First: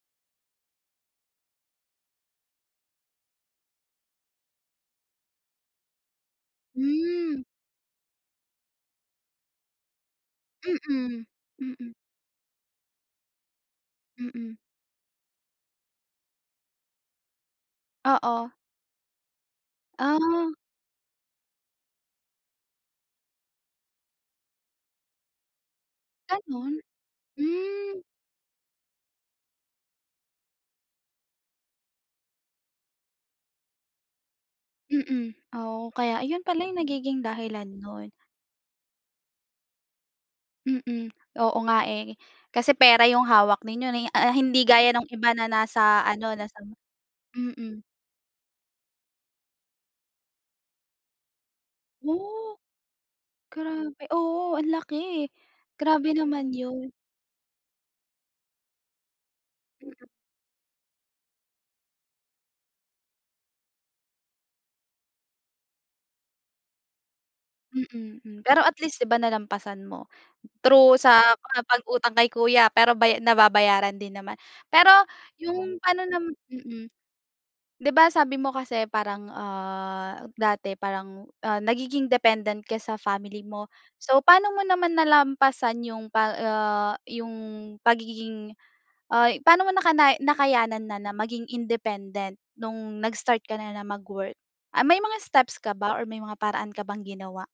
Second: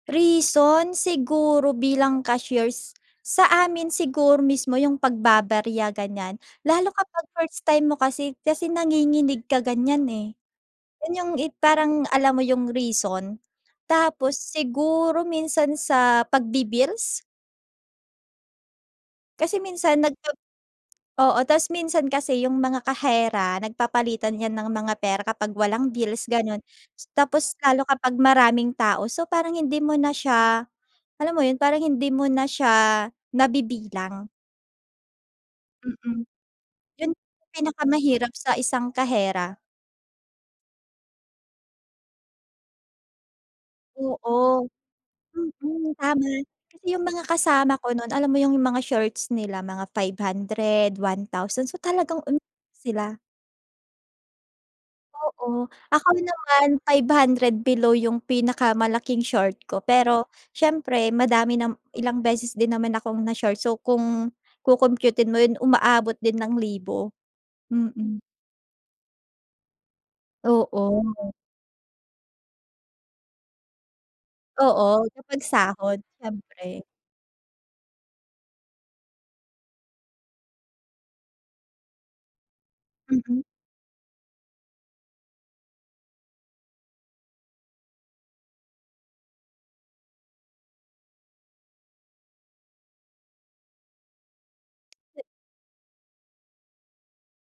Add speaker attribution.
Speaker 1: Reason, siguro bilang cashiers. Sa amin siguro mismo yung pagbababarya ganyan. Lalo kapag
Speaker 2: Hmm.
Speaker 1: first time mo kasi kasi nanginginig ka ganyan, eh.
Speaker 2: Mm.
Speaker 1: Ganyang, eh,
Speaker 2: Mm.
Speaker 1: parang alam mo 'yung reason, tapos
Speaker 2: Mm.
Speaker 1: siguro minsan sa pagbi-bills.
Speaker 2: Oo.
Speaker 1: Kasi minsan nagpap
Speaker 2: Ah.
Speaker 1: oo tas minsan kasi yung mga kahera nagpapalitan 'yan ng mga pera kapag walang bills ganun.
Speaker 2: Gano'n?
Speaker 1: Tapos lalo
Speaker 2: Hmm.
Speaker 1: kapag maraming tao, so parang hindi mo na siya alam mo yun, parang hindi mo na siya nabibilang.
Speaker 2: Mm. Oh,
Speaker 1: Mm.
Speaker 2: kaya ayun pala 'yung
Speaker 1: 'Yon 'yung
Speaker 2: nagiging dahilan no'n.
Speaker 1: pinakamahirap sa isang kahera.
Speaker 2: Mm. Oo nga eh, kasi pera yung hawak ninyo ni a ah hindi
Speaker 1: Oo.
Speaker 2: gaya nung iba na
Speaker 1: Mm,
Speaker 2: nasa
Speaker 1: tama.
Speaker 2: ano, nasa
Speaker 1: Kasi yung mga kasama
Speaker 2: mm.
Speaker 1: ko no'n, alam mo yung mga shorts nila mga ₱500, ₱1,000 so talagang umiiyak
Speaker 2: Ooh!
Speaker 1: sila.
Speaker 2: Grabe, oo ang laki!
Speaker 1: Oo, ako
Speaker 2: Grabe
Speaker 1: din
Speaker 2: naman
Speaker 1: naman
Speaker 2: 'yon.
Speaker 1: ₱500 below yung pinakamalaking short ko.
Speaker 2: Mm.
Speaker 1: Pero, siyempre madami nam ilang beses din naman akong na-short. So kung kokompyutin mo 'yon, umaabot din ng libo,
Speaker 2: Mm,
Speaker 1: mm.
Speaker 2: hmm. Pero at least 'di ba nalampasan mo, through sa
Speaker 1: Oo.
Speaker 2: mga pag-utang kay kuya, pero bay nababayaran din naman. Pero
Speaker 1: Oo, kapag
Speaker 2: yung
Speaker 1: sahod
Speaker 2: pa'no nam
Speaker 1: siyempre.
Speaker 2: mm. 'Di ba sabi mo kasi parang, ah, dati parang, ah, nagiging dependent ka sa
Speaker 1: Mm.
Speaker 2: family mo. So paano mo naman nalampasan yung pa ah, 'yung pagiging ay paano mo nakanay nakayanan na, na maging independent no'ng nag-start ka na, na mag-work? Ah, may mga
Speaker 1: Te
Speaker 2: steps ka ba or may mga paraan ka bang ginawa?